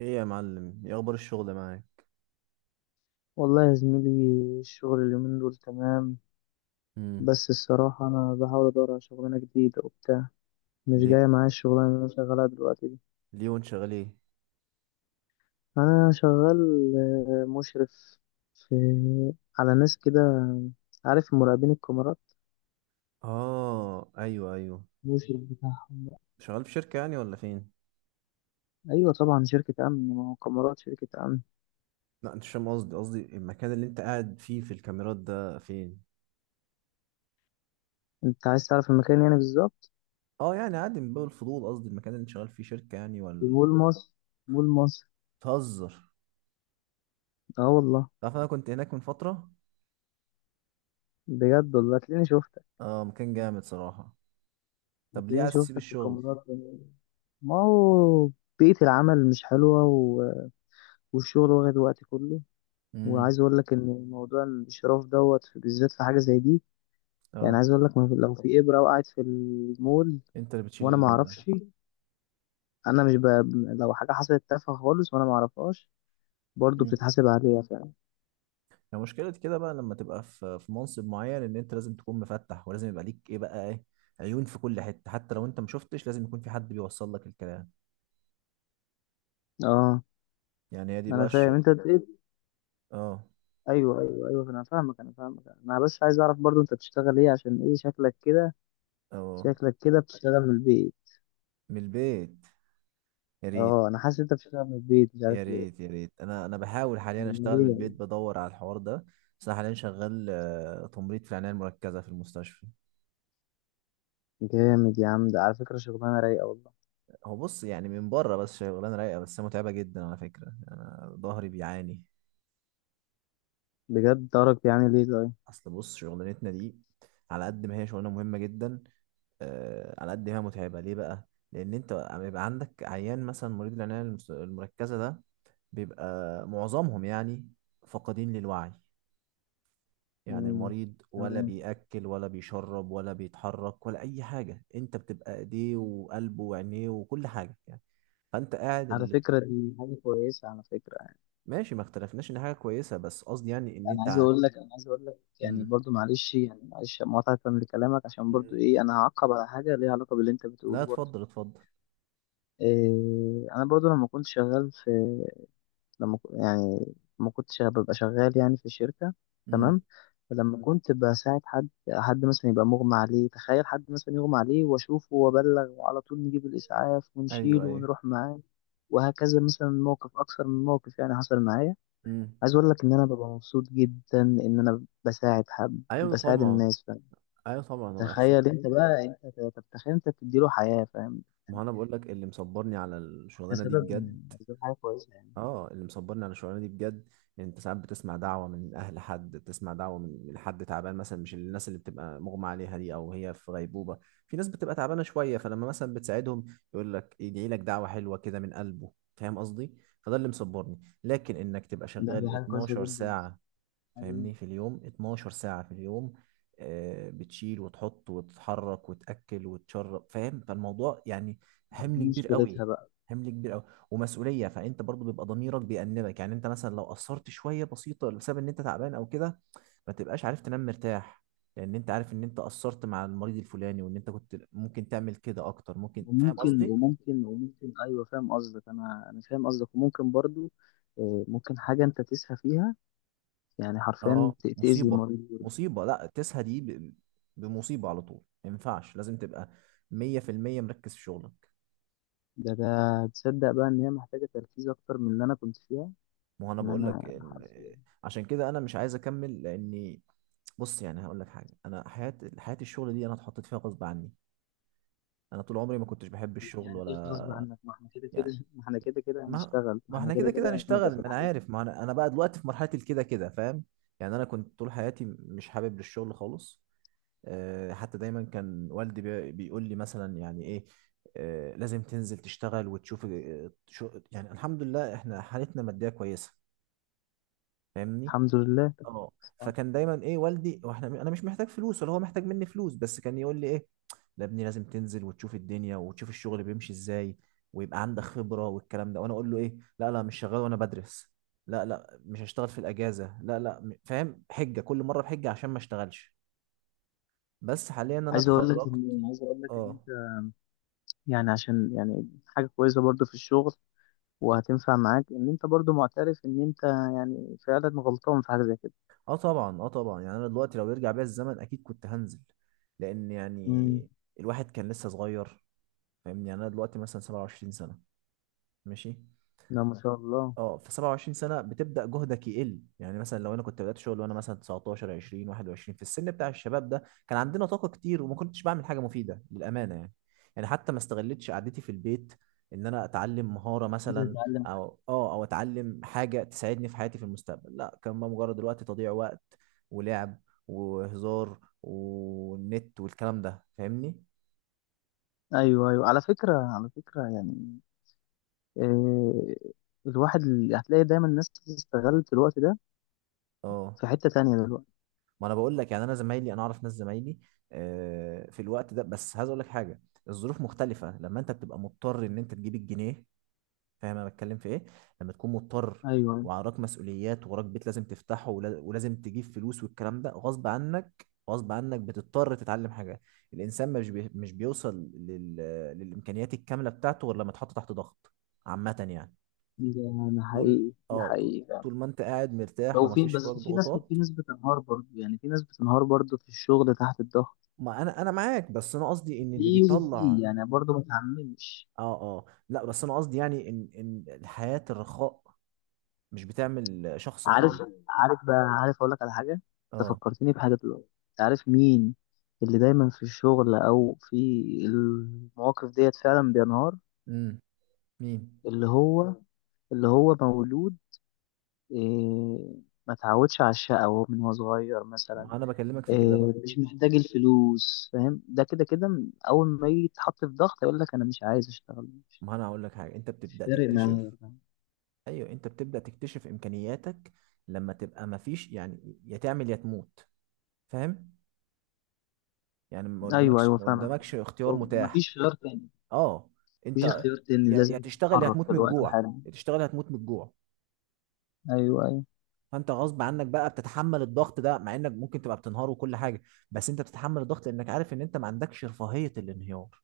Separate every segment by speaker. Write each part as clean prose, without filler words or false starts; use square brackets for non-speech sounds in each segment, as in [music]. Speaker 1: ايه يا معلم، ايه اخبار الشغل معاك؟
Speaker 2: والله يا زميلي، الشغل اليومين دول تمام.
Speaker 1: امم.
Speaker 2: بس الصراحة أنا بحاول أدور على شغلانة جديدة وبتاع. مش
Speaker 1: ليه؟
Speaker 2: جاية معايا الشغلانة اللي أنا شغالها دلوقتي دي.
Speaker 1: ليه وانت شغال ايه؟
Speaker 2: أنا شغال مشرف في على ناس كده، عارف، مراقبين الكاميرات،
Speaker 1: اه ايوه ايوه.
Speaker 2: مشرف بتاعهم.
Speaker 1: شغال في شركة يعني ولا فين؟
Speaker 2: أيوة طبعا، شركة أمن، ما هو كاميرات شركة أمن.
Speaker 1: لا انت مش فاهم قصدي، قصدي المكان اللي انت قاعد فيه في الكاميرات ده فين؟
Speaker 2: أنت عايز تعرف المكان يعني بالظبط؟
Speaker 1: اه يعني عادي من باب الفضول، قصدي المكان اللي انت شغال فيه شركة يعني
Speaker 2: في
Speaker 1: ولا...
Speaker 2: مول مصر. مول مصر.
Speaker 1: تهزر؟
Speaker 2: أه والله.
Speaker 1: تعرف انا كنت هناك من فترة.
Speaker 2: بجد والله هتلاقيني شفتك.
Speaker 1: اه مكان جامد صراحة. طب ليه
Speaker 2: هتلاقيني
Speaker 1: عايز تسيب
Speaker 2: شفتك في
Speaker 1: الشغل؟
Speaker 2: الكاميرات. ما هو بيئة العمل مش حلوة والشغل واخد وقتي كله.
Speaker 1: امم.
Speaker 2: وعايز أقول لك إن موضوع الانشراف دوت بالذات في حاجة زي دي. يعني
Speaker 1: اه
Speaker 2: عايز أقول لك، ما في- لو في إبرة وقعت في المول
Speaker 1: انت اللي بتشيل
Speaker 2: وأنا ما
Speaker 1: الليلة.
Speaker 2: أعرفش. أنا مش ب... لو حاجة حصلت تافهة خالص وأنا ما أعرفهاش، برضه بتتحاسب عليها فعلا.
Speaker 1: هي مشكلة كده بقى، لما تبقى في منصب معين ان انت لازم تكون مفتح، ولازم يبقى ليك ايه بقى ايه، عيون في كل حتة، حتى لو انت ما شفتش لازم يكون في حد بيوصل لك الكلام.
Speaker 2: أه،
Speaker 1: يعني هي دي بقى
Speaker 2: أنا
Speaker 1: الش...
Speaker 2: فاهم أنت إيه.
Speaker 1: اه.
Speaker 2: أيوه أيوه أيوه، أنا فاهمك، أنا فاهمك. أنا بس عايز أعرف برضه أنت بتشتغل إيه، عشان إيه شكلك كده.
Speaker 1: اه
Speaker 2: شكلك كده بتشتغل من البيت.
Speaker 1: من البيت، يا ريت.
Speaker 2: أه، أنا حاسس أنت بتشتغل من البيت، مش عارف
Speaker 1: يا
Speaker 2: ليه.
Speaker 1: ريت يا ريت، انا بحاول حاليا
Speaker 2: أمال
Speaker 1: اشتغل من
Speaker 2: إيه
Speaker 1: البيت،
Speaker 2: يعني؟
Speaker 1: بدور على الحوار ده. بس انا حاليا شغال، تمريض في العناية المركزة في المستشفى.
Speaker 2: جامد يا عم، ده على فكرة شغلانة رايقة والله.
Speaker 1: هو بص، يعني من بره بس شغلانة رايقة، بس هي متعبة جدا على فكرة، يعني انا ظهري بيعاني.
Speaker 2: بجد درجة يعني ليه ده؟
Speaker 1: اصل بص شغلانتنا دي، على قد ما هي شغلانة مهمة جدا، على قد ما هي متعبة. ليه بقى؟ لأن أنت بيبقى عندك عيان مثلا، مريض العناية المركزة ده، بيبقى معظمهم يعني فاقدين للوعي. يعني
Speaker 2: مم.
Speaker 1: المريض ولا
Speaker 2: تمام.
Speaker 1: بيأكل ولا بيشرب ولا بيتحرك ولا أي حاجة، أنت بتبقى إيديه وقلبه وعينيه وكل حاجة يعني. فأنت قاعد
Speaker 2: على
Speaker 1: اللي...
Speaker 2: فكرة دي حاجة كويسة على فكرة يعني.
Speaker 1: ماشي، ما اختلفناش إن حاجة كويسة، بس قصدي يعني إن
Speaker 2: أنا
Speaker 1: أنت
Speaker 2: عايز
Speaker 1: ع-.
Speaker 2: أقول لك، أنا عايز أقول لك يعني
Speaker 1: مم.
Speaker 2: برضو، معلش يعني، معلش مقاطعة لكلامك، عشان برضو
Speaker 1: مم.
Speaker 2: إيه، أنا هعقب على حاجة ليها علاقة باللي أنت
Speaker 1: لا
Speaker 2: بتقوله برضو.
Speaker 1: اتفضل اتفضل.
Speaker 2: إيه، أنا برضو لما كنت شغال في، يعني ما كنتش ببقى شغال يعني في الشركة.
Speaker 1: امم.
Speaker 2: تمام. فلما كنت بساعد حد، مثلا يبقى مغمى عليه، تخيل حد مثلا يغمى عليه، واشوفه وابلغ وعلى طول نجيب الاسعاف
Speaker 1: ايوه
Speaker 2: ونشيله
Speaker 1: ايوه.
Speaker 2: ونروح معاه، وهكذا. مثلا موقف اكثر من موقف يعني حصل معايا.
Speaker 1: امم.
Speaker 2: عايز اقول لك ان انا ببقى مبسوط جدا ان انا بساعد حد،
Speaker 1: ايوه
Speaker 2: بساعد
Speaker 1: طبعا.
Speaker 2: الناس، فاهم.
Speaker 1: ايوه طبعا، هو إحساس.
Speaker 2: تخيل انت بقى، تتخيل انت بتديله حياة، فاهم
Speaker 1: ما
Speaker 2: يعني.
Speaker 1: هو انا بقول لك اللي مصبرني على
Speaker 2: ده
Speaker 1: الشغلانه دي
Speaker 2: سبب
Speaker 1: بجد.
Speaker 2: من أسباب حاجة كويسة يعني.
Speaker 1: اه اللي مصبرني على الشغلانه دي بجد، يعني انت ساعات بتسمع دعوه من اهل حد، بتسمع دعوه من حد تعبان مثلا، مش الناس اللي بتبقى مغمى عليها دي او هي في غيبوبه، في ناس بتبقى تعبانه شويه، فلما مثلا بتساعدهم يقول لك يدعي لك دعوه حلوه كده من قلبه، فاهم قصدي؟ فده اللي مصبرني، لكن انك تبقى
Speaker 2: دي
Speaker 1: شغال
Speaker 2: حاجة كويسة
Speaker 1: 12 ساعه،
Speaker 2: جدا.
Speaker 1: فاهمني، في اليوم 12 ساعة في اليوم، بتشيل وتحط وتتحرك وتأكل وتشرب، فاهم؟ فالموضوع يعني
Speaker 2: دي
Speaker 1: حمل كبير قوي،
Speaker 2: مشكلتها بقى.
Speaker 1: حمل كبير قوي، ومسؤولية. فأنت برضو بيبقى ضميرك بيأنبك، يعني أنت مثلا لو قصرت شوية بسيطة بسبب إن أنت تعبان أو كده، ما تبقاش عارف تنام مرتاح، لأن أنت عارف إن أنت قصرت مع المريض الفلاني، وإن أنت كنت ممكن تعمل كده أكتر ممكن، فاهم
Speaker 2: وممكن،
Speaker 1: قصدي؟
Speaker 2: وممكن، وممكن، ايوه فاهم قصدك. انا فاهم قصدك وممكن برضو. ممكن حاجه انت تسهى فيها، يعني حرفيا
Speaker 1: اه
Speaker 2: تاذي
Speaker 1: مصيبة.
Speaker 2: المريض برضو.
Speaker 1: مصيبة، لا تسهى دي بمصيبة على طول. ما ينفعش، لازم تبقى مية في المية مركز في شغلك.
Speaker 2: ده تصدق بقى ان هي محتاجه تركيز اكتر من اللي انا كنت فيها،
Speaker 1: ما هو انا
Speaker 2: ان
Speaker 1: بقول لك
Speaker 2: انا
Speaker 1: ال...
Speaker 2: حرفيا.
Speaker 1: عشان كده انا مش عايز اكمل لاني... بص يعني هقول لك حاجة، انا حياة الشغل دي انا اتحطيت فيها غصب عني، انا طول عمري ما كنتش بحب الشغل
Speaker 2: يعني ايه غصب
Speaker 1: ولا...
Speaker 2: عنك؟ ما احنا كده كده
Speaker 1: يعني
Speaker 2: [laughs] ما احنا كده كده
Speaker 1: ما،
Speaker 2: هنشتغل، ما
Speaker 1: ما
Speaker 2: احنا
Speaker 1: احنا
Speaker 2: كده
Speaker 1: كده كده
Speaker 2: كده هنبقى
Speaker 1: هنشتغل،
Speaker 2: في
Speaker 1: ما انا
Speaker 2: الحياه.
Speaker 1: عارف، ما انا بقى دلوقتي في مرحلة الكده كده، فاهم؟ يعني انا كنت طول حياتي مش حابب للشغل خالص، حتى دايما كان والدي بيقول لي مثلا يعني ايه، لازم تنزل تشتغل وتشوف، شو يعني، الحمد لله احنا حالتنا مادية كويسة، فاهمني؟
Speaker 2: الحمد لله.
Speaker 1: اه.
Speaker 2: صح.
Speaker 1: فكان دايما ايه والدي، واحنا انا مش محتاج فلوس ولا هو محتاج مني فلوس، بس كان يقول لي ايه، لا ابني لازم تنزل وتشوف الدنيا وتشوف الشغل بيمشي ازاي، ويبقى عندك خبرة والكلام ده، وانا اقول له ايه، لا لا مش شغال وانا بدرس، لا لا مش هشتغل في الاجازة، لا لا فاهم، حجة كل مرة بحجة عشان ما اشتغلش. بس حاليا انا
Speaker 2: عايز اقول لك
Speaker 1: اتخرجت.
Speaker 2: ان، عايز اقول لك ان انت،
Speaker 1: اه.
Speaker 2: يعني عشان يعني حاجه كويسه برضو في الشغل وهتنفع معاك، ان انت برضو معترف ان انت يعني فعلا غلطان في حاجه زي كده.
Speaker 1: اه طبعا، اه طبعا يعني انا دلوقتي لو يرجع بيا الزمن اكيد كنت هنزل، لان
Speaker 2: امم.
Speaker 1: يعني الواحد كان لسه صغير، فاهمني؟ يعني انا دلوقتي مثلا 27 سنة، ماشي.
Speaker 2: لا ما شاء الله.
Speaker 1: اه في 27 سنه بتبدا جهدك يقل، يعني مثلا لو انا كنت بدات شغل وانا مثلا 19 20 21 في السن بتاع الشباب ده، كان عندنا طاقه كتير وما كنتش بعمل حاجه مفيده للامانه يعني، يعني حتى ما استغلتش قعدتي في البيت ان انا اتعلم مهاره
Speaker 2: انزل
Speaker 1: مثلا،
Speaker 2: اتعلم.
Speaker 1: او اه او اتعلم حاجه تساعدني في حياتي في المستقبل، لا كان بقى مجرد الوقت تضييع وقت، ولعب، وهزار، والنت والكلام ده، فاهمني؟
Speaker 2: ايوه ايوه، على فكره، على فكره يعني إيه، هتلاقي دايما الناس استغلت الوقت ده
Speaker 1: اه.
Speaker 2: في حته تانية دلوقتي.
Speaker 1: ما انا بقول لك يعني انا زمايلي، انا اعرف ناس زمايلي في الوقت ده، بس عايز اقول لك حاجه، الظروف مختلفه لما انت بتبقى مضطر ان انت تجيب الجنيه، فاهم انا بتكلم في ايه؟ لما تكون مضطر
Speaker 2: ايوه.
Speaker 1: وعراك مسؤوليات، وراك بيت لازم تفتحه، ولازم تجيب فلوس والكلام ده، غصب عنك غصب عنك بتضطر تتعلم حاجه، الانسان مش بي... مش بيوصل لل... للامكانيات الكامله بتاعته غير لما اتحط تحت ضغط عامه يعني.
Speaker 2: ده ده
Speaker 1: طول،
Speaker 2: حقيقي، ده
Speaker 1: اه طول،
Speaker 2: حقيقي فعلا.
Speaker 1: طول ما انت قاعد مرتاح
Speaker 2: لو في،
Speaker 1: ومفيش فوقك
Speaker 2: بس في ناس، في
Speaker 1: ضغوطات...
Speaker 2: ناس بتنهار برضه، يعني في ناس بتنهار برضو في الشغل تحت الضغط.
Speaker 1: ما انا معاك، بس انا قصدي ان اللي
Speaker 2: في وفي
Speaker 1: بيطلع...
Speaker 2: يعني، برضه ما تعممش.
Speaker 1: اه اه لا، بس انا قصدي يعني ان ان حياة الرخاء مش بتعمل شخص
Speaker 2: عارف،
Speaker 1: قوي.
Speaker 2: عارف بقى، عارف اقول لك على حاجه. انت
Speaker 1: اه.
Speaker 2: فكرتني بحاجه دلوقتي. انت عارف مين اللي دايما في الشغل او في المواقف ديت فعلا بينهار؟
Speaker 1: امم. مين؟
Speaker 2: اللي هو اللي هو مولود، إيه، ما اتعودش على الشقاوة من هو صغير مثلا،
Speaker 1: ما انا بكلمك في كده بقى.
Speaker 2: إيه، مش محتاج الفلوس، فاهم، ده كده كده. اول ما يجي يتحط في ضغط يقول لك انا مش عايز اشتغل، مش
Speaker 1: ما انا هقول لك حاجه، انت بتبدا
Speaker 2: فارق
Speaker 1: تكتشف...
Speaker 2: معايا.
Speaker 1: ايوه، انت بتبدا تكتشف امكانياتك لما تبقى ما فيش، يعني يا تعمل يا تموت، فاهم؟ يعني ما
Speaker 2: ايوه
Speaker 1: قدامكش،
Speaker 2: ايوه
Speaker 1: ما
Speaker 2: فاهم.
Speaker 1: قدامكش اختيار متاح.
Speaker 2: مفيش خيار تاني.
Speaker 1: اه.
Speaker 2: مفيش
Speaker 1: انت...
Speaker 2: اختيار تاني،
Speaker 1: يا
Speaker 2: لازم
Speaker 1: تشتغل يا
Speaker 2: تتحرك
Speaker 1: هتموت من
Speaker 2: دلوقتي
Speaker 1: الجوع،
Speaker 2: حالا.
Speaker 1: يا تشتغل يا هتموت من الجوع،
Speaker 2: ايوه ايوه.
Speaker 1: فانت غصب عنك بقى بتتحمل الضغط ده، مع انك ممكن تبقى بتنهار وكل حاجه، بس انت بتتحمل الضغط لانك عارف ان انت ما عندكش رفاهيه الانهيار،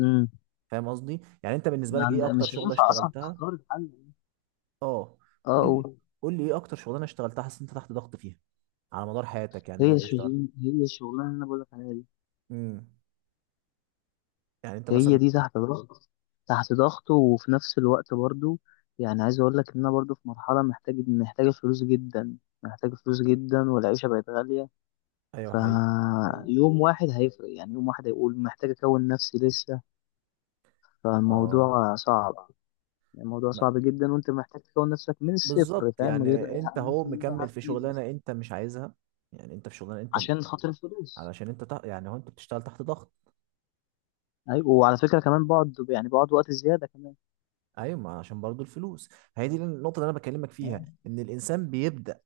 Speaker 2: امم.
Speaker 1: فاهم قصدي؟ يعني انت بالنسبه
Speaker 2: ما
Speaker 1: لك
Speaker 2: عند...
Speaker 1: ايه اكتر
Speaker 2: مش
Speaker 1: شغله
Speaker 2: هينفع اصلا
Speaker 1: اشتغلتها؟
Speaker 2: تختار الحل.
Speaker 1: اه
Speaker 2: اه
Speaker 1: قول لي،
Speaker 2: قول.
Speaker 1: قول لي ايه اكتر شغلانه اشتغلتها حاسس إن انت تحت ضغط فيها على مدار حياتك، يعني لو انت اشتغلت.
Speaker 2: هي الشغلانه اللي انا بقول لك عليها دي.
Speaker 1: امم. يعني انت
Speaker 2: هي
Speaker 1: مثلا...
Speaker 2: دي تحت ضغط. تحت ضغط، وفي نفس الوقت برضو يعني عايز اقول لك ان انا برضو في مرحله، محتاجه فلوس جدا، محتاجه فلوس جدا، والعيشه بقت غاليه.
Speaker 1: ايوه حقيقي. حقيقي.
Speaker 2: فيوم واحد هيفرق، يعني يوم واحد هيقول محتاج اكون نفسي لسه.
Speaker 1: اه.
Speaker 2: فالموضوع صعب. يعني الموضوع
Speaker 1: ما-
Speaker 2: صعب جدا، وانت محتاج تكون نفسك من
Speaker 1: بالظبط،
Speaker 2: الصفر، فاهم، غير
Speaker 1: يعني انت
Speaker 2: يعني
Speaker 1: هو
Speaker 2: ممكن مثلا،
Speaker 1: مكمل
Speaker 2: عارف
Speaker 1: في شغلانه انت مش عايزها، يعني انت في شغلانه انت...
Speaker 2: عشان خاطر الفلوس.
Speaker 1: علشان انت تح... يعني هو انت بتشتغل تحت ضغط.
Speaker 2: ايوه، وعلى فكره كمان بقعد، يعني بقعد وقت زياده كمان.
Speaker 1: ايوه، ما عشان برضو الفلوس. هي دي النقطه اللي انا بكلمك
Speaker 2: آه،
Speaker 1: فيها، ان الانسان بيبدا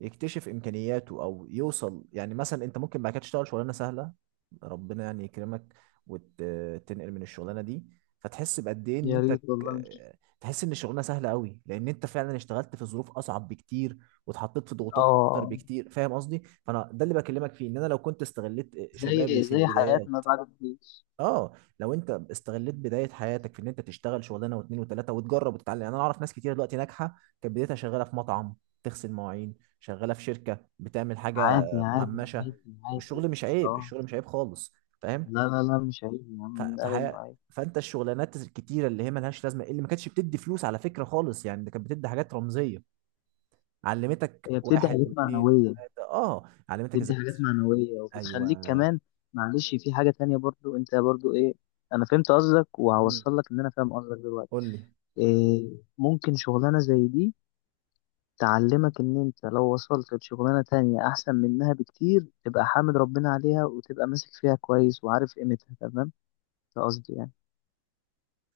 Speaker 1: يكتشف امكانياته او يوصل، يعني مثلا انت ممكن بعد كده تشتغل شغلانه سهله، ربنا يعني يكرمك، وتنقل من الشغلانه دي، فتحس بقد ايه ان
Speaker 2: يا
Speaker 1: انت
Speaker 2: ريت والله.
Speaker 1: تحس ان الشغلانه سهله قوي، لان انت فعلا اشتغلت في ظروف اصعب بكتير واتحطيت في ضغوطات اكتر
Speaker 2: اه،
Speaker 1: بكتير، فاهم قصدي؟ فانا ده اللي بكلمك فيه، ان انا لو كنت استغليت شبابي
Speaker 2: زي
Speaker 1: في
Speaker 2: زي
Speaker 1: البدايه.
Speaker 2: حياتنا بعد الجيش.
Speaker 1: اه. لو انت استغليت بدايه حياتك في ان انت تشتغل شغلانه واثنين وثلاثه وتجرب وتتعلم، يعني انا اعرف ناس كتير دلوقتي ناجحه كانت بدايتها شغاله في مطعم، تغسل مواعين، شغاله في شركه بتعمل حاجه مهمشه،
Speaker 2: عادي
Speaker 1: الشغل
Speaker 2: عادي.
Speaker 1: مش عيب،
Speaker 2: اه،
Speaker 1: الشغل مش عيب خالص، فاهم؟
Speaker 2: لا لا لا، مش عيب يا
Speaker 1: ف-
Speaker 2: عم، مين قال
Speaker 1: فحي...
Speaker 2: انه عيب؟
Speaker 1: فانت الشغلانات الكتيره اللي هي ملهاش لازمه، اللي ما كانتش بتدي فلوس على فكره خالص، يعني ده كانت بتدي حاجات رمزيه، علمتك
Speaker 2: هي بتدي
Speaker 1: واحد
Speaker 2: حاجات
Speaker 1: واثنين
Speaker 2: معنوية،
Speaker 1: وثلاثه، اه علمتك ازاي.
Speaker 2: بتدي حاجات معنوية وبتخليك
Speaker 1: ايوه.
Speaker 2: كمان، معلش، في حاجة تانية برضو، انت برضو ايه. انا فهمت قصدك،
Speaker 1: مم.
Speaker 2: وهوصل لك ان انا فاهم قصدك دلوقتي.
Speaker 1: قول لي.
Speaker 2: إيه، ممكن شغلانة زي دي تعلمك ان انت لو وصلت لشغلانة تانية احسن منها بكتير، تبقى حامد ربنا عليها، وتبقى ماسك فيها كويس وعارف قيمتها تمام. ده قصدي يعني.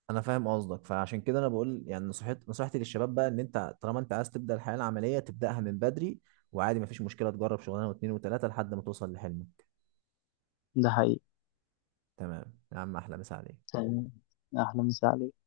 Speaker 1: انا فاهم قصدك، فعشان كده انا بقول يعني نصيحتي، نصيحتي للشباب بقى، ان انت طالما انت عايز تبدا الحياه العمليه تبداها من بدري، وعادي مفيش مشكله تجرب شغلانه واتنين وتلاته لحد ما توصل لحلمك.
Speaker 2: ده حقيقي.
Speaker 1: تمام يا عم، احلى مسا عليك.
Speaker 2: طب تمام، احلى مسا عليك.